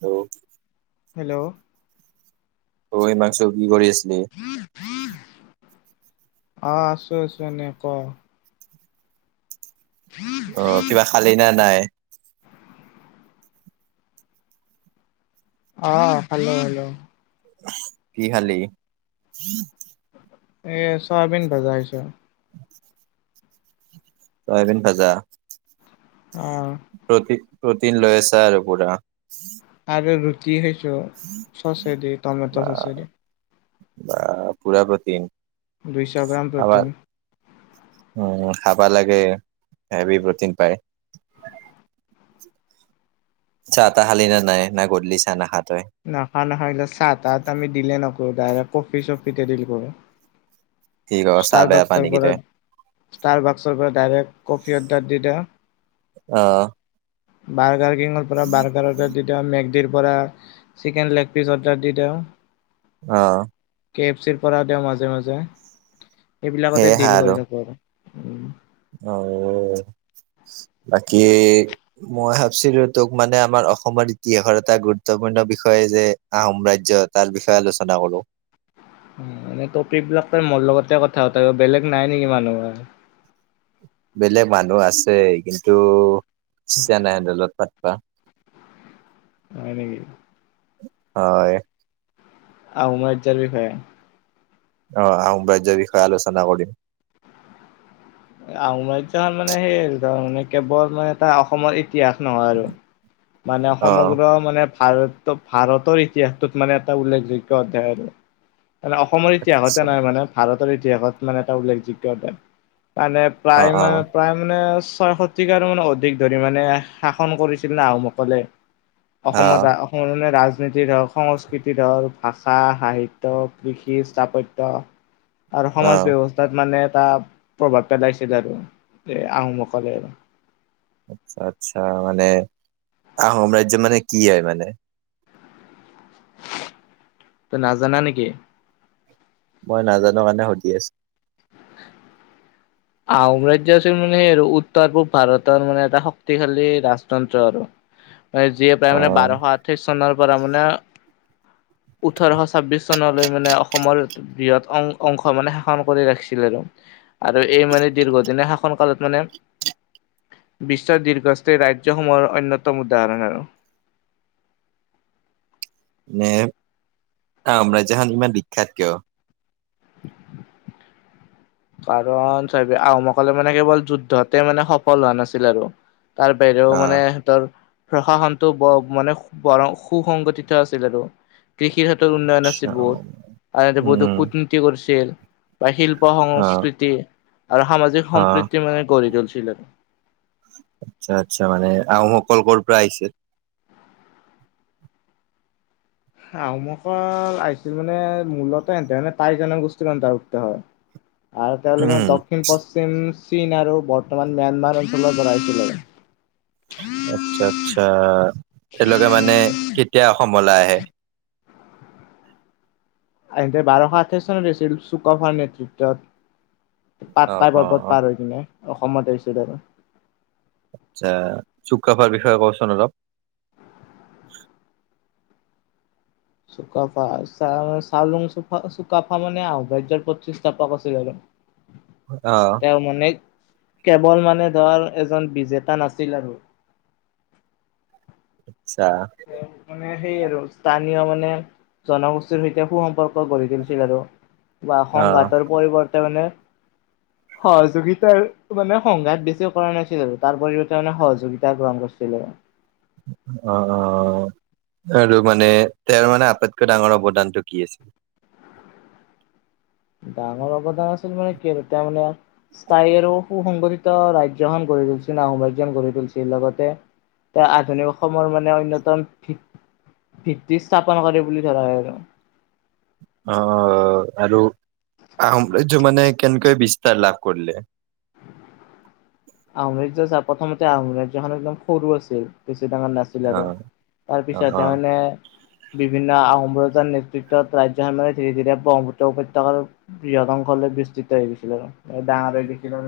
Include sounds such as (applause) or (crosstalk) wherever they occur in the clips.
Hello! Hello! ঐ হিমাংশু কি কৰি আছিলি? আঁহ আছো আছো এনে, ক। অ কিবা খালি না নাই? অঁ খালো খালো। কি খালি? এ চয়াবিন ভাজা খাইছোঁ। (inaudible) চয়াবিন ভাজা? অহ', প্ৰটিন লৈ আছা আৰু পুৰা? আৰু ৰুটি খাইছোঁ, চছে দি টমেট বা চছেদি। বা পুৰা প্ৰটিন? দুইচ গ্ৰাম খাবা প্ৰটিন। উম, খাবা লাগে, হেভি প্ৰটিন পায়। চাহ টা খালি নে নাই না গধলি চাহ নাখা? তই? নাখাওঁ -নাখাওঁ এইগিলা চাহ তাহত আমি ডিলে নকৰোঁ। ডাইৰেক্ট কফি -চফিতে দিল কৰোঁ। কি ক চাহ ষ্টাৰ বেয়া পা বক্সৰ নেকি পৰা তই? -ষ্টাৰ বক্সৰ পৰা ডাইৰেক্ট কফি অৰ্ডাৰ দি দেও অহ বাৰ্গাৰ কিঙৰ পৰা বাৰ্গাৰ অৰ্ডাৰ দি দেও মেক দিৰ পৰা চিকেন লেগ পিচ অৰ্ডাৰ দি দেও অহ কে এফ চিৰ পৰা দেওঁ মাজে - মাজে। এইবিলাকতে ডিল কৰি থাকো আৰু উম। অহ -ঔ বাকী এ' মই ভাবছিলো তোক মানে আমাৰ অসমৰ ইতিহাসৰ এটা গুৰুত্বপূৰ্ণ পূৰ্ণ বিষয়ে যে আহোম ৰাজ্যৰ তাৰ বিষয়ে আলোচনা কৰোঁ। মানে টপিক বিলাক তাৰ মোৰ লগতে কথা তয় বেলেগ নাই নেকি মানুহ আৰ বেলেগ মানুহ আছে কিন্তু ইচ্ছা নাই (unintelligible) কোৱা? হয় নকি? হয়। আহোম ৰাজ্যৰ বিষয়ে অহ, আহোম ৰাজ্যৰ বিষয়ে আলোচনা কৰিম। আহোম ৰাজ্যখন মানে সেই ধৰ কেৱল মানে তাৰ অসমৰ ইতিহাস নহয় আৰু। মানে অ সমগ্ৰ মানে ভাৰত- ভাৰতৰ ইতিহাসটোত মানে এটা উল্লেখযোগ্য অধ্যায় আৰু। মানে অসমৰ ইতিহাসতে নাই মানে ভাৰতৰ ইতিহাসত মানে এটা উল্লেখযোগ্য মানে অ প্ৰায় অ মানে প্ৰায় মানে ছয় শতিকাৰ মান অধিক ধৰি মানে শাসন কৰিছিল না আহোমসকলে অসমৰ -অসমৰ মানে ৰাজ ৰাজনীতিৰ হক সংস্কৃতিত হক ভাষা, সাহিত্য, কৃষি - স্থাপত্য আৰু অ অ সমাজ ব্যৱস্থাত মানে এটা প্ৰভাৱ পেলাইছিল আৰু যে আহোমসকলে আৰু। আচছা -আচ্ছা মানে আহোম ৰাজ্য মানে কি হয় মানে? তই নাজানা নেকি? মই নাজানো কাৰণে সুধি আছো। আহম্ৰাজ্য আছিল মানে আৰু উত্তৰ পূব ভাৰতৰ মানে এটা শক্তিশালী ৰাজতন্ত্ৰ আৰু (inaudible) যিয়ে প্ৰায় অ মানে বাৰশ আঠাইছ চনৰ পৰা মানে (inaudible) ওঠৰশ ছাব্বিচ চনলৈ মানে অসমৰ বৃহৎ অংশ মানে শাসন কৰি ৰাখিছিল আৰু। আৰু এই মানে দীৰ্ঘদেনীয়া শাসন কালত মানে বিশ্বৰ দীৰ্ঘস্থায়ী ৰাজ্যসমূহৰ অন্যতম উদাহৰণ আৰু। (inaudible) নে আহোম ৰাজ্য খন ইমান বিখ্যাত কিয়? কাৰণ চাবি আহোমসকলে মানে কেৱল যুদ্ধতে মানে সফল হোৱা নাছিল আৰু তাৰ বাহিৰেও মানে সিহঁতৰ প্ৰশাসনটো বৰ মানে বৰ সুসংগঠিত আছিল আৰু। কৃষিৰ হাতত উন্নয়ন আছিল আচ্ছা বহুত আনহাতে উম বহুতো উম কূটনীতি কৰিছিল বা শিল্প উপসং অ অ, মানে গঢ়ি তুলিছিল আৰু আচ্ছা-আচ্ছা মানে আও ক'ৰ-ক'ৰ পৰা আহিছে? আহোমসকল আহিছিল মানে মূলতে এনতে টাই জনগোষ্ঠীৰ অন্তৰ্ভুক্ত হয়। আৰু তেওঁলোকে উম মানে দক্ষিণ-পশ্চিম চীন আৰু বৰ্তমান ম্যানমাৰ অঞ্চলৰ পৰা আহিছিলে। আচ্ছা আচ্ছা তেওঁলোকে মানে কেতিয়া অসম লৈ আহে? আনহাতে বাৰশ আঠাইছ চনত হৈছিল চুকাফাৰ নেতৃত্বত অ পাটকাই অ অ পৰ্বত পাৰ হৈ কিনে অসমত আহিছিল আৰু আচ্ছা, চুকাফাৰ বিষয়ে কও চোন অলপ চুকাফা চা চাওলুং চুফাপা চুকাফা মানে আহোম ৰাজ্যৰ প্ৰতিষ্ঠাপক আছিল আৰু আহ তেওঁ মানে কেৱল মানে ধৰ এজন বিজেতা নাছিল আৰু আচ্ছা তেওঁক মানে সেই আৰু (unintelligible) সেয়া মানে জনগোষ্ঠীৰ সৈতে সু-সম্পৰ্ক গঢ়ি তুলিছিল আৰু বা আহ সংঘাতৰ পৰিৱৰ্তনে সহযোগিতাৰ মানে সংঘাত বেছি কৰা নাছিল আৰু তাৰ পৰিবৰ্তে মানে সহযোগিতা গ্ৰহণ কৰিছিল। আছিলে। অ'-অ' আৰু মানে তেওঁৰ মানে আটাইতকৈ ডাঙৰ অৱদানটো কি আছিল? ডাঙৰ অৱদাৰ আছে মানে কি আৰু তাৰমানে স্থায়ী আৰু সু সংগঠিত ৰাজ্যখন গঢ়ি তুলিছে আহোম ৰাজ্যখন গঢ়ি তুলি আছিল লগতে এহ আধুনিক অসমৰ মানে অন্যতম ভিত্তি স্থাপন কৰে বুলি ধৰা হয় আৰু অ' আৰু আহোম ৰাজ্য মানে কেনেকৈ বিস্তাৰ লাভ কৰিলে? আহোম ৰাজ্য চা প্ৰথমতে আহোম ৰাজ্যখন একদম সৰু আছিল। বেছি ডাঙৰ নাছিল অ আৰু অ অ তাৰপিছত মানে বিভিন্ন আহোম ৰজাৰ নেতৃত্বত ৰাজ্যখন‌ৰ ধীৰে ধীৰে ব্ৰহ্মপুত্ৰ উপত্যকাৰ বৃহৎ অংশলৈ বিস্তৃত হৈ গৈছিল, ডাঙৰ হৈ গৈছিল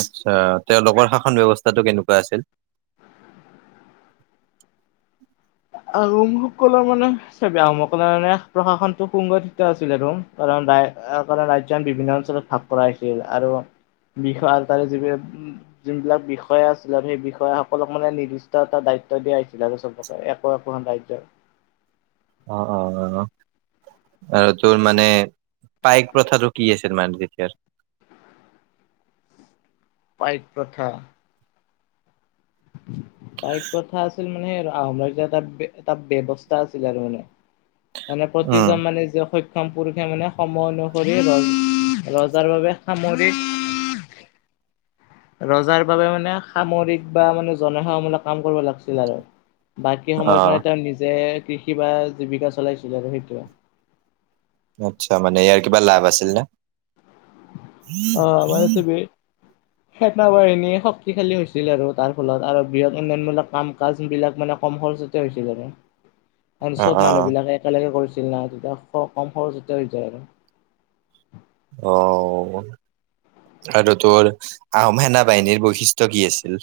আচ্ছা তেওঁ লোকৰ শাসন ব্যৱস্থাটো কেনেকুৱা আছিল? আহোমসকলৰ মানে চাবি আহোমসকলৰ মানে প্ৰশাসনটো সুগঠিত আছিল আৰু কাৰণ ৰা কাৰণ ৰাজ্যখন বিভিন্ন অঞ্চলত ভাগ কৰা হৈছিল আৰু বিষয় আৰু তাৰে যিবিলাক যোনবিলাক বিষয়া আছিলে সেই বিষয়াসকলক মানে নিৰ্দিষ্ট এটা দায়িত্ব দায়িত্ব দিয়া হৈছিল আৰু চবকে একো একোখন ৰাজ্যৰ অ'-অ'-অ' আৰু তোৰ মানে পাইক প্ৰথাটো কি আছিল মানে তেতিয়াৰ (inaudible) পাইক প্ৰথা (inaudible) পাইক প্ৰথা আছিল মানে আৰু আহোম ৰাজ্যৰ এটা এটা ব্যৱস্থা আছিল আৰু মানে মানে উম প্ৰতিজন মানে যে স সক্ষম পুৰুষে মানে সময় অনুসৰি ৰ ৰজাৰ বাবে সামৰিক (inaudible) ৰজাৰ বাবে মানে সামৰিক বা মানে জনসেৱামূলক কাম কৰিব লাগিছিল আৰু বাকী অ সময়ৰ কাৰণে তেওঁ নিজে কৃষি বা জীৱিকা চলাইছিল আৰু সেইটোৱে। আচ্ছা মানে ইয়াৰ কিবা লাভ আছিল নে? (inaudible) সেনাবাহিনী শক্তিশালী হৈছিল আৰু তাৰ ফলত আৰু বৃহৎ উন্নয়নমূলক কাম কাজ বিলাক মানে কম খৰচ খৰচতে হৈছিল‌ আৰু (inaudible) এ চব অ মানুহ বিিলাকে একেলগে কৰিছিল না তেতিয়া কম খৰচতে হৈ যায় আৰু আহ আৰু তোৰ আহোম সেনা বাহিনীৰ বৈশিষ্ট্য কি আছিল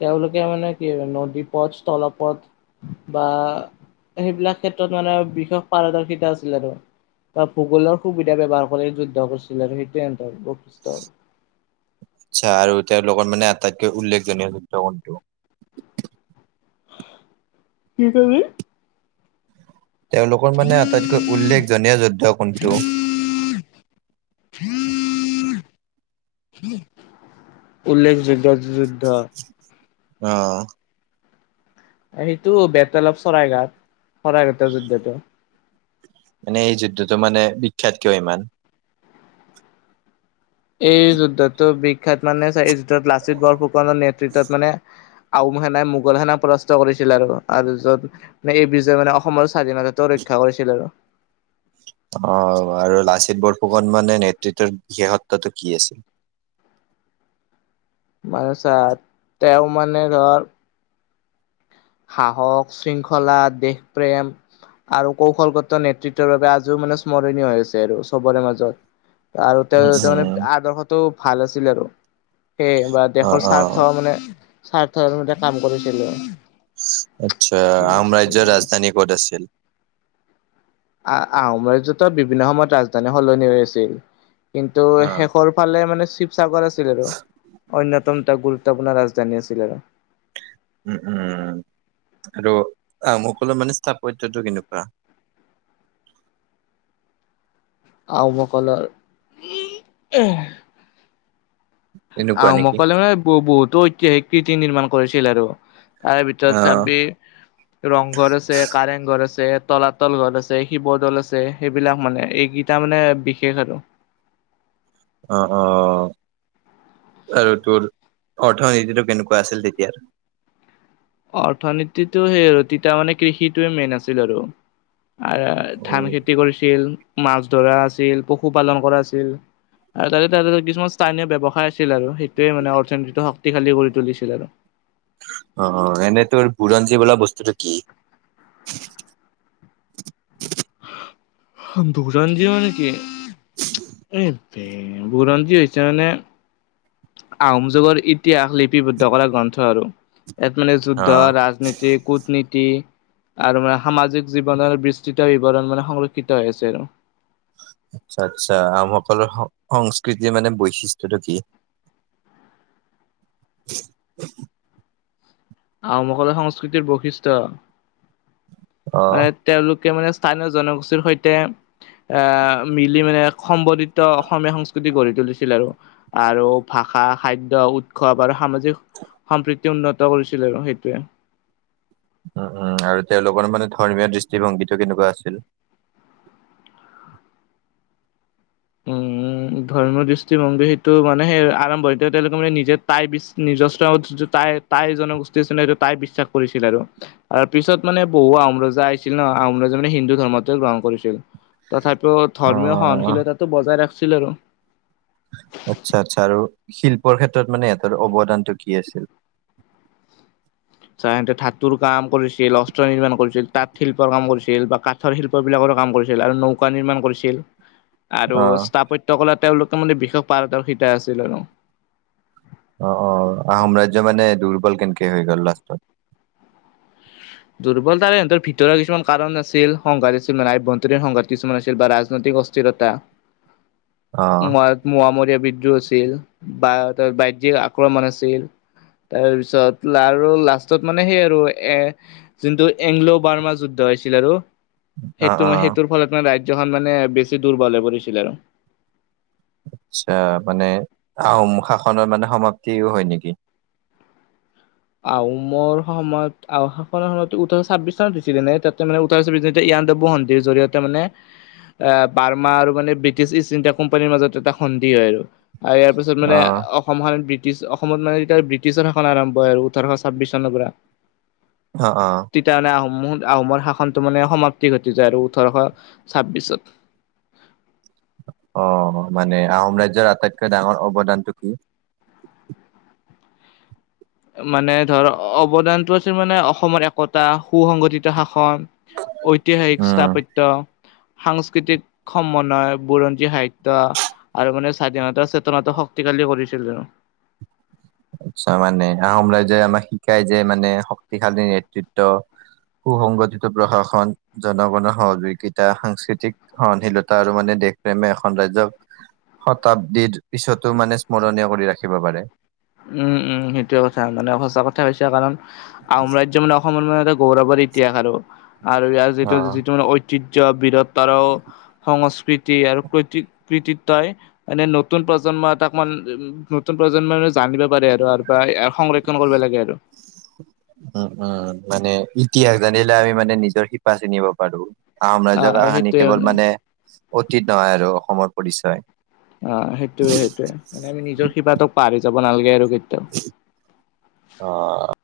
তেওঁলোকে মানে কি নদী পথ তলপথ বা সেইবিলাক ক্ষেত্ৰত মানে বিশেষ পাৰদৰ্শিতা আছিল আৰু বা ভূগোলৰ সুবিধা ব্যৱহাৰ কৰি যুদ্ধ কৰিছিল আৰু সেইটোোৱেতৰ বৈশিষ্ট আৰু আচ্ছা আৰু তেওঁৰ লগত মানে আটাইতকৈ উল্লেখজনীয় যুক্তগণটো কি কাবি। তেওঁলোকৰ মানে আটাইতকৈ উল্লেখজনীয় যুদ্ধ কোনটো। হম উল্লেখযুদ্ধ যুদ্ধ অ। সেইটো বেতলপ চৰাইঘাট চৰাইঘাটৰ যুদ্ধতটো। মানে এই যুদ্ধতটো মানে বিখ্যাত কিয় ইমান এই যুদ্ধতটো বিখ্যাত মানে এই যুদ্ধত লাচিত বৰফুকনৰ নেতৃত্বত মানে আহউম সেনাই মোগল সেনা পৰাস্ত কৰিছিল আৰুত এই বিজয়ে মানে অসমৰ। স্বাধীনতা তো ৰক্ষা কৰিছিল আৰু আহ আৰু লাচিত বৰফুকনমানানে নেতৃত্বৰ বিশেষত্বটো কি আছিল। (inaudible) মানে চা তেওঁ মানে ধৰ সাহস শৃংখলা দেশপ্ৰেম। আৰু কৌশলগত নেতৃত্বৰ বাবে আজিও মানে স্মৰণীয় আ হৈছে আৰু চবৰে মাজত। আৰু উম তেওঁ উম তাৰমানানে আদৰ্শতো ভাল আৰু সে বা অহ দেশৰ অহ স্বাৰ্থ মানে স্বাৰ্থ মে কাম কৰিছিলো আচ্ছা আহম ৰাজ্যৰ ৰাজধানী ক'ত আছিল। আহ আহোমজতৰ বিভিন্ন সময়ত ৰাজধানী সলনি হৈ আছিল। কিন্তু অহ শেষৰ ফালে মানে শিৱসাগৰ আছিল আৰু অন্যতম। এটা গুৰুত্বপূৰ্ণ ৰাজধানী আছিল আৰু উম উম। আৰু আহমকলৰ মানে স্থাপত্যটো কেনেকুৱা (inaudible) আমকলৰ এনেকুৱা নেকি? আহোমকলে মানে বহুতো ঐতিহাসিক কৃতি নিৰ্মাণ কৰিছিল আৰু তাৰে ভিতৰত অহ চাবি ৰংঘৰ আছে কাৰেং ঘৰ আছে তলাতল ঘল আছে শিৱদল আছে সেইবিলাক মানে এইকেইটা মানে বিশেষ আৰু আহ আহ আৰু তোৰ অৰ্থনীতিটো কেনেকুৱা আছিল তেতিয়া অৰ্থনীতিটো সেই আৰু তিতয়া মানে কৃষিটোয়ে মেইন আছিল আৰু আৰু ধান খেতি কৰিছিল মাছ ধৰা আছিল পশুপালন কৰা আছিল আৰু তাৰে ত কিছুমান স্থানীয় ব্যয়ৱসায় আছিল আছিল আৰু সেইটোৱে মানে অৰ্থনীতিত শক্তিশালী কৰি তুলিছিল আৰু অ এনে তোৰ বুৰঞ্জী বলা বস্তুটো কি ন্দুৰঞজীৱন কে এই তে গুৰাঞধিৈছোন আহোম যুগৰ ইতিহাস লিপিবদ্ধ কৰা গ্ৰন্থ আৰু ইয়াত মানে অ যুদ্ধ ৰাজনীতি কূটনীতি আৰু মানে সামাজিক জীৱনৰ বিস্তৃত বিৱৰণ মানে সংৰক্ষিত হৈ আছে আৰু আচ্ছা আচ্ছা আমসকলৰ সংস্কৃতিৰ মানে বৈশিষ্টয়টো কি। (inaudible) আহমকললা সংস্কৃতিৰ বৈশিষ্ট। অ হয় তেওঁলোক মানে স্থানীয় জনগোষ্ঠীৰ সৈতে এ মিলি মানে সম্বধিত অসমীয়া সংস্কৃতি গঢ়ি তুলিছিল আৰু আৰু ভাষা খাদ্য উৎসৱ আৰু সামাজিক সম্প্ৰীতি উন্নত কৰিছিল আৰু সেইটোৱে উ উ আৰু তেওঁলোকৰ মানে ধৰ্মীয় দৃষ্টিভংগীত কেনেকুৱা আছিল উম উম উ ধৰ্মৰ দৃষ্টিভংগী সেইটো মানে সেই আৰম্ভ তেওঁলোকে মানে নিজে তাইৰ নিজস্ব তাই তাই জনগোষ্ঠী আছিল এইটো তাই বিশ্বাস কৰিছিল আৰু পিছত মানে বহু আহোম ৰজা আহিছিল ন আমৰাজাননে হিন্দু ধৰ্মতে গ্ৰহণ কৰিছিল তথাপিও অ ধৰ্মীয় সহনশীলতাতো বজাই ৰাখিছিল আৰু আচ্ছা আচ্ছা আৰু শিল্পৰ ক্ষেত্ৰত মানে ইহঁতৰ অৱদানটো কি আছিল। (inaudible) চাহতে ধাতুৰ কাম কৰিছিল অস্ত্ৰ নিৰ্মাণ কৰিছিল তাঁত শিল্পৰ কাম কৰিছিল বা কাঠৰ শিল্প বিলাকৰ কাম কৰিছিল আৰু নৌকা নিৰ্মাণ কৰিছিল আৰু অ স্থাপত্য কলে তেওঁলোকে মানে বিশেষ পাৰদৰ্শিতা আছিল আৰু আহ আহ আহ সো্ৰাজ্য মানে দুৰ্বল কেনেকে হৈ গ'ল লাষ্টত। দুৰ্বলতাৰে সিহতৰ ভিতৰৰছু কাৰণ আছিল সংঘাত আছিল মানে আভ্য়ন্তৰীণ সংঘাত কিছুমান আছিল বা ৰাজনৈতিক অস্থিৰ টা (inaudible) (inaudible) মোৱামৰীয়া বিদ্ৰোহ আছিল বা বাহ্যিক আক্ৰমণ আছিল তাৰপিছত আৰু লাষ্টত মানে সেই আৰু এ যোনটো এংগলো বাৰ্মা যুদ্ধ হৈছিল আৰু অ সেইটো অ সেইটোৰ ফলত মানে ৰা য মানে বেছি দূৰ ব পৰিছিল আৰু আচ্ছা মানে আহোম শাসনৰ মানে সমাপ্তিও হয় নেকি? আহমৰ সময়ত আনৰ সময়ত ওঠৰশ ছাব্বিশ চনত দিছিলে নে তাতে মানে ওঠৰশ ছাব্বিছ। ভিৰ জৰিয়তে মানে। আহ বাৰ্মা আৰু মানে ব্ৰিটিছ ইষ্ট ইণ্ডিয়া কোম্পানীৰ মাজত এটা সন্ধি হয় আৰু আৰু ইয়াৰ পিছত অ মানে অসমখন ব্ৰিটিছ অসমত মানে এতিয়া ব্ৰিটিছৰ শাসন আৰম্ভ হয় আৰু ওঠৰশ ছাব্বিছ চনৰ পৰা অ অ তেতিয়া মানে আহোম আহোমৰ শাসনটো মানে সমাপ্তি ঘটি যায় আৰু ওঠৰশ ছাব্বিশত (inaudible) আহ মানে আহোম ৰাজ্্যৰ আটাইতকৈ ডাঙৰ অৱদানটো কি মানে ধৰ অৱদানতটো আছিল মানে অসমৰ একতা সু সংংগঠিত শাখা। ঐতিহাসিক উম স্থাপত্য। সাংস্কৃতিক সমনয় বুৰঞ্জী সাহিত্যয় আৰু মানে স্বাধীনতাৰ চেতনত শক্তি হালি। কৰিছিল জানো। (inaudible) আচ্ছা মানে আহোম ৰাইজে আমাক শিকাই যে মানে শক্তিশালী নেতৃত্ব। সু সংংগঠিত প্ৰশাসন জনগণৰ সহযোগিতা সাংস্কৃতিক সহনশীলতা আৰু মানে। দেশপ্ৰেমে এখন ৰাজ্ক শতাব্দীৰ পিছতো মানে স্মৰণীয় কৰি ৰাখিব পাৰে। উম উম সেইটোোৱে কথা মানে সঁচা কথা কৈছ কাৰণ আহম ৰাজ্য মানে অসমৰ মানে এটা। গৌৰৱৰ ইতিহাস আৰু আৰু ইয়াৰ যিটো অ' যিটো মানে ঐতিহ্যৰ বিৰ। তাৰাও সংস্। কৃতি আৰু ক কৃতিত তই মানে নতুন প্ৰজন্ম এ তাক মান উ নতুন প্ৰজন্মৰ। জানিব পাৰে আৰু আৰু বা সংৰক্ষণ কৰিব লাগে আৰু উম, উম, মানে ইতিহাস জানিলে আমি মানে নিজৰ শিপা চিনিব পাৰো। আহোম ৰাজৰ আহ কাহানি সেইটোয়ে কেৱল মানে অতীত নহয় আৰু অসমৰ পৰিচয়। অহ, সেইটোয়ে -সেইটোয়ে মানে আমি নিজৰ শিপা টোক পাহৰি যাব নালাগে আৰু কেতিয়াও। অহ